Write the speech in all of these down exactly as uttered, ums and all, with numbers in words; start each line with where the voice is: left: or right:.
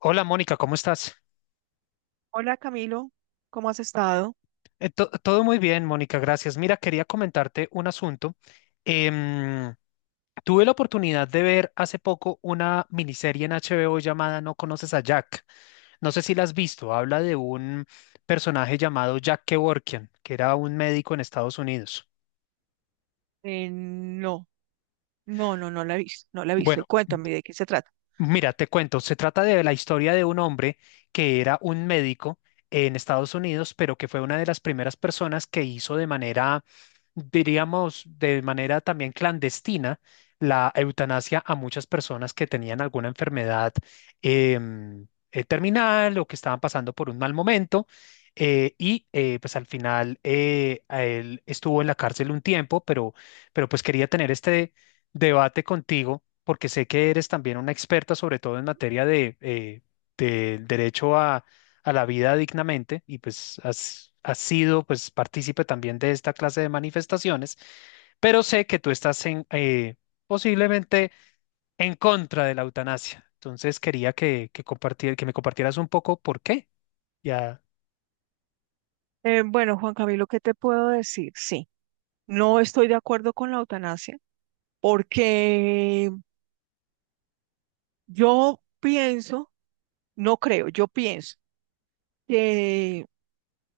left: Hola Mónica, ¿cómo estás?
right: Hola Camilo, ¿cómo has estado?
left: Eh, to- todo muy bien, Mónica, gracias. Mira, quería comentarte un asunto. Em, Tuve la oportunidad de ver hace poco una miniserie en H B O llamada No conoces a Jack. No sé si la has visto. Habla de un personaje llamado Jack Kevorkian, que era un médico en Estados Unidos.
right: Eh, no, no, no, no la he visto, no la he
left: Bueno,
right: visto. Cuéntame de qué se trata.
left: mira, te cuento, se trata de la historia de un hombre que era un médico en Estados Unidos, pero que fue una de las primeras personas que hizo de manera, diríamos, de manera también clandestina la eutanasia a muchas personas que tenían alguna enfermedad em, eh, terminal o que estaban pasando por un mal momento. Eh, y eh, pues al final eh, a él estuvo en la cárcel un tiempo, pero, pero pues quería tener este debate contigo, porque sé que eres también una experta, sobre todo en materia de, eh, del derecho a, a la vida dignamente, y pues has, has sido pues partícipe también de esta clase de manifestaciones, pero sé que tú estás en, eh, posiblemente en contra de la eutanasia. Entonces quería que, que, compartir, que me compartieras un poco por qué. Ya
right: Eh, bueno, Juan Camilo, ¿qué te puedo decir? Sí, no estoy de acuerdo con la eutanasia porque yo pienso, no creo, yo pienso que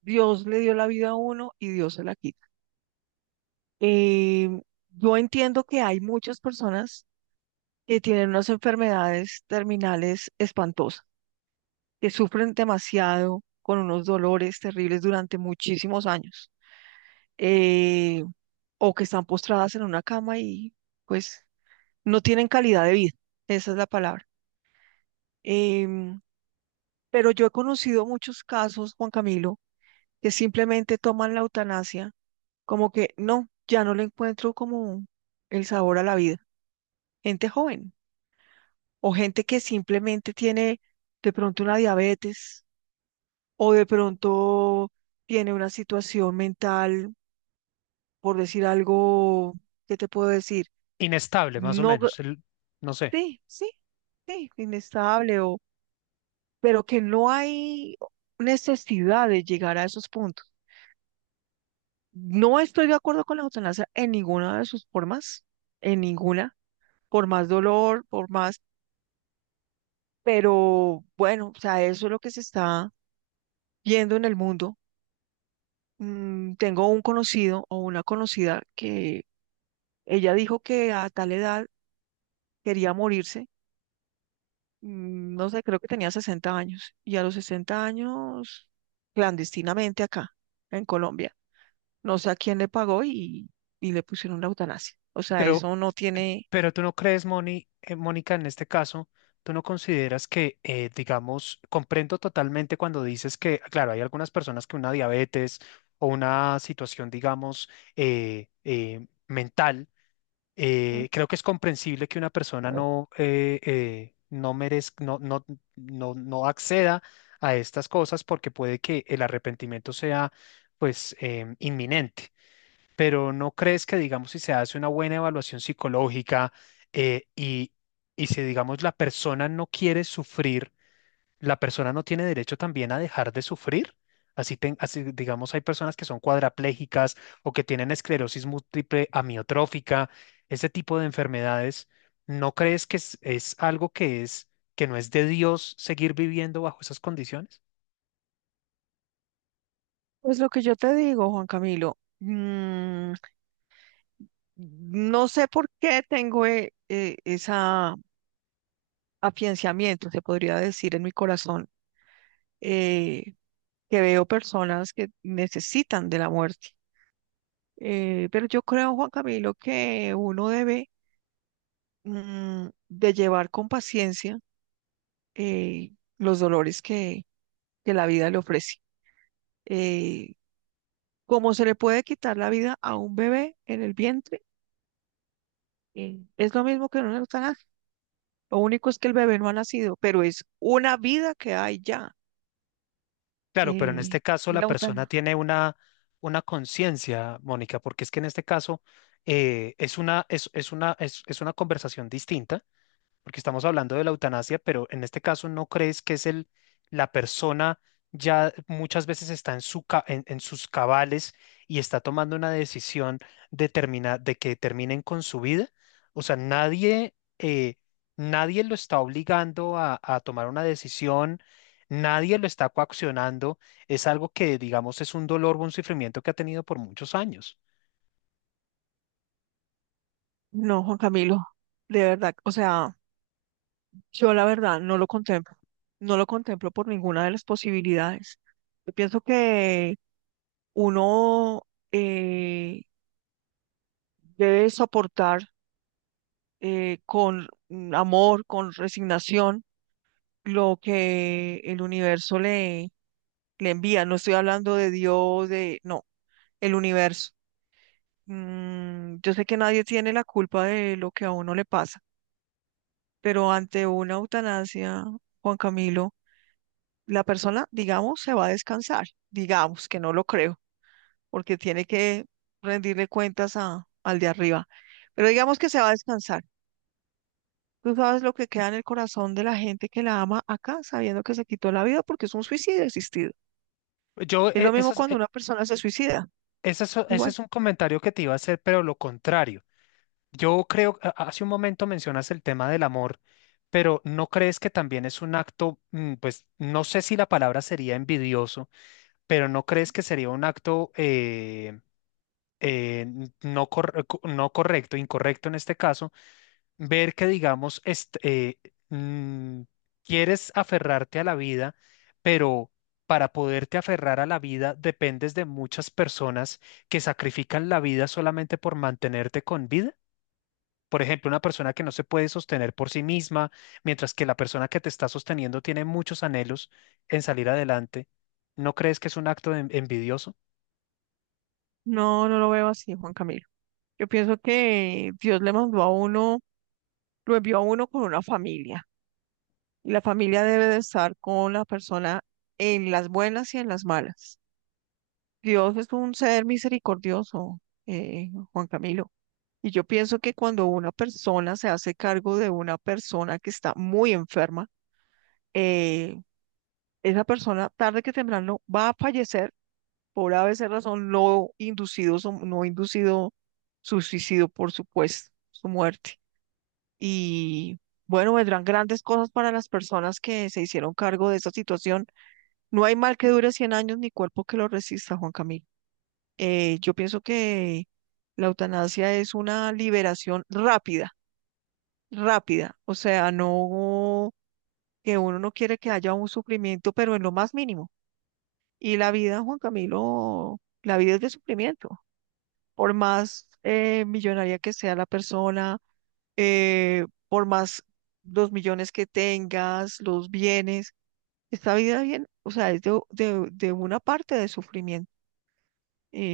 right: Dios le dio la vida a uno y Dios se la quita. Eh, yo entiendo que hay muchas personas que tienen unas enfermedades terminales espantosas que sufren demasiado con unos dolores terribles durante muchísimos años, eh, o que están postradas en una cama y pues no tienen calidad de vida, esa es la palabra. Em, pero yo he conocido muchos casos, Juan Camilo, que simplemente toman la eutanasia como que no, ya no le encuentro como el sabor a la vida. Gente joven o gente que simplemente tiene de pronto una diabetes o de pronto tiene una situación mental, por decir algo, ¿qué te puedo decir?
left: inestable, más o
right: No, gra-
left: menos, el- no sé,
right: sí, sí, sí, inestable, o, pero que no hay necesidad de llegar a esos puntos. No estoy de acuerdo con la eutanasia en ninguna de sus formas, en ninguna, por más dolor, por más, pero bueno, o sea, eso es lo que se está viendo en el mundo. Mm, tengo un conocido o una conocida que ella dijo que a tal edad quería morirse, mm, no sé, creo que tenía sesenta años y a los sesenta años, clandestinamente acá, en Colombia. No sé a quién le pagó y, y le pusieron la eutanasia. O sea,
left: pero
right: eso no tiene...
left: Pero tú no crees, Moni, eh, Mónica, en este caso, tú no consideras que, eh, digamos, comprendo totalmente cuando dices que, claro, hay algunas personas que una diabetes o una situación, digamos, eh, eh, mental,
right: Mm.
left: eh, creo que es comprensible que una persona no, eh, eh, no merezca, no, no, no, no acceda a estas cosas porque puede que el arrepentimiento sea, pues, em, inminente, pero ¿no crees que, digamos, si se hace una buena evaluación psicológica eh, y, y si, digamos, la persona no quiere sufrir, la persona no tiene derecho también a dejar de sufrir? Así, ten- así, digamos, hay personas que son cuadraplégicas o que tienen esclerosis múltiple amiotrófica, ese tipo de enfermedades. ¿No crees que es, es algo que es, que no es de Dios seguir viviendo bajo esas condiciones?
right: Pues lo que yo te digo, Juan Camilo, mm, no sé por qué tengo eh, eh, esa afianzamiento, se podría decir, en mi corazón, eh, que veo personas que necesitan de la muerte. Eh, pero yo creo, Juan Camilo, que uno debe, mm, de llevar con paciencia eh, los dolores que, que la vida le ofrece. Eh, como se le puede quitar la vida a un bebé en el vientre, eh, es lo mismo que en un eutanasia. Lo único es que el bebé no ha nacido, pero es una vida que hay ya.
left: Claro, pero en
right: Eh,
left: este caso
right: y
left: la
right: la
left: persona
right: eutanasia.
left: tiene una, una conciencia, Mónica, porque es que en este caso eh, es una, es, es una, es, es una conversación distinta porque estamos hablando de la eutanasia, pero en este caso no crees que es el, la persona ya muchas veces está en, su, ca- en, en sus cabales y está tomando una decisión de, termina- de que terminen con su vida. O sea, nadie, eh, nadie lo está obligando a, a tomar una decisión, nadie lo está coaccionando. Es algo que, digamos, es un dolor o un sufrimiento que ha tenido por muchos años.
right: No, Juan Camilo, de verdad, o sea, yo la verdad no lo contemplo. No lo contemplo por ninguna de las posibilidades. Yo pienso que uno eh, debe soportar, eh, con mm, amor, con resignación, lo que el universo le, le envía. No estoy hablando de Dios, de, no, el universo. Mm, yo sé que nadie tiene la culpa de lo que a uno le pasa, pero ante una eutanasia, Juan Camilo, la persona, digamos, se va a descansar, digamos, que no lo creo, porque tiene que rendirle cuentas a, al de arriba, pero digamos que se va a descansar. Tú sabes lo que queda en el corazón de la gente que la ama acá, sabiendo que se quitó la vida porque es un suicidio existido.
left: Yo,
right: Es
left: eh,
right: lo mismo
left: esas-
right: cuando
left: eh,
right: una persona se suicida.
left: Ese es ese es
right: Igual.
left: un comentario que te iba a hacer, pero lo contrario. Yo creo, a- hace un momento mencionas el tema del amor, pero ¿no crees que también es un acto, mm, pues no sé si la palabra sería envidioso, pero ¿no crees que sería un acto eh, eh, n- no, corre- co- no correcto, incorrecto en este caso, ver que, digamos, est- eh, mm, quieres aferrarte a la vida, pero para poderte aferrar a la vida dependes de muchas personas que sacrifican la vida solamente por mantenerte con vida? Por ejemplo, una persona que no se puede sostener por sí misma, mientras que la persona que te está sosteniendo tiene muchos anhelos en salir adelante, ¿no crees que es un acto en- envidioso?
right: No, no lo veo así, Juan Camilo. Yo pienso que Dios le mandó a uno, lo envió a uno con una familia. Y la familia debe de estar con la persona en las buenas y en las malas. Dios es un ser misericordioso, eh, Juan Camilo. Y yo pienso que cuando una persona se hace cargo de una persona que está muy enferma, eh esa persona tarde que temprano va a fallecer por a ABC razón, no inducido, su- no inducido su suicidio, por supuesto, su muerte. Y bueno, vendrán grandes cosas para las personas que se hicieron cargo de esta situación. No hay mal que dure cien años ni cuerpo que lo resista, Juan Camilo. Eh, yo pienso que la eutanasia es una liberación rápida, rápida. O sea, no que uno no quiere que haya un sufrimiento, pero en lo más mínimo. Y la vida, Juan Camilo, la vida es de sufrimiento. Por más eh, millonaria que sea la persona, eh, por más los millones que tengas, los bienes, esta vida bien, o sea, es de, de- de una parte de sufrimiento.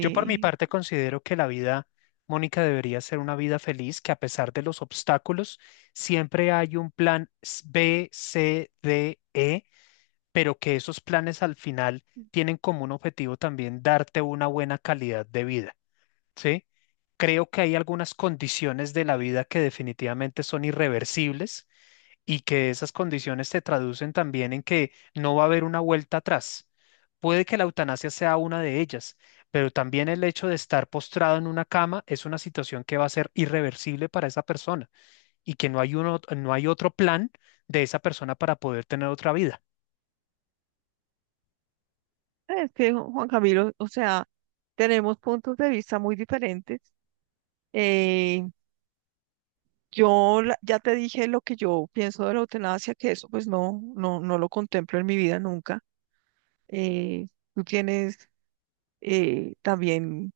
left: Yo por mi parte considero que la vida, Mónica, debería ser una vida feliz, que a pesar de los obstáculos, siempre hay un plan s- B C D E, pero que esos planes al final tienen como un objetivo también darte una buena calidad de vida. ¿Sí? Creo que hay algunas condiciones de la vida que definitivamente son irreversibles y que esas condiciones se traducen también en que no va a haber una vuelta atrás. Puede que la eutanasia sea una de ellas, pero también el hecho de estar postrado en una cama es una situación que va a ser irreversible para esa persona y que no hay uno, no hay otro plan de esa persona para poder tener otra vida.
right: es que, Juan Camilo, o sea, tenemos puntos de vista muy diferentes. Eh, yo la- ya te dije lo que yo pienso de la eutanasia, que eso pues no, no, no lo contemplo en mi vida nunca. Eh, Tú tienes eh, también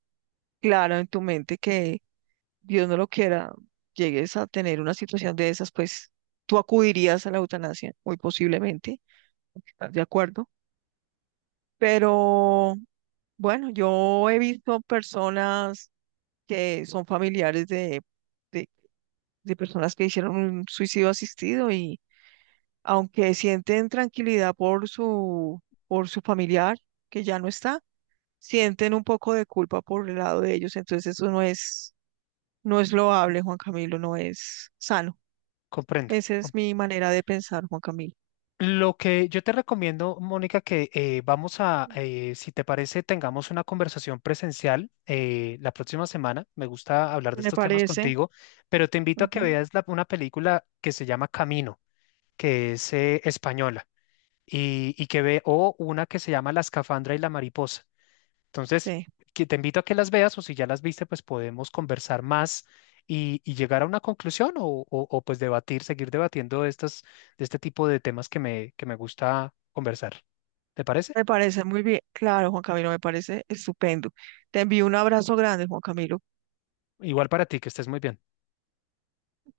right: claro en tu mente que, Dios no lo quiera, llegues a tener una situación de esas, pues tú acudirías a la eutanasia, muy posiblemente, ¿estás de acuerdo? Pero bueno, yo he visto personas que son familiares de, de, de personas que hicieron un suicidio asistido y aunque sienten tranquilidad por su, por su familiar que ya no está, sienten un poco de culpa por el lado de ellos, entonces eso no es. No es loable, Juan Camilo, no es sano.
left: Comprendo,
right: Esa es mi manera de pensar, Juan Camilo.
left: lo que yo te recomiendo, Mónica, que eh, vamos a, eh, si te parece, tengamos una conversación presencial eh, la próxima semana. Me gusta hablar de
right: Me
left: estos temas
right: parece,
left: contigo, pero te invito a que
right: ujú,
left: veas la- una película que se llama Camino, que es eh, española, y, y que ve, o una que se llama La escafandra y la mariposa. Entonces,
right: sí,
left: que te invito a que las veas o si ya las viste, pues podemos conversar más y, y llegar a una conclusión o, o- o, pues debatir, seguir debatiendo de estas, de este tipo de temas que me, que me gusta conversar. ¿Te parece?
right: me parece muy bien. Claro, Juan Camilo, me parece estupendo. Te envío un abrazo grande, Juan Camilo.
left: Igual para ti, que estés muy bien.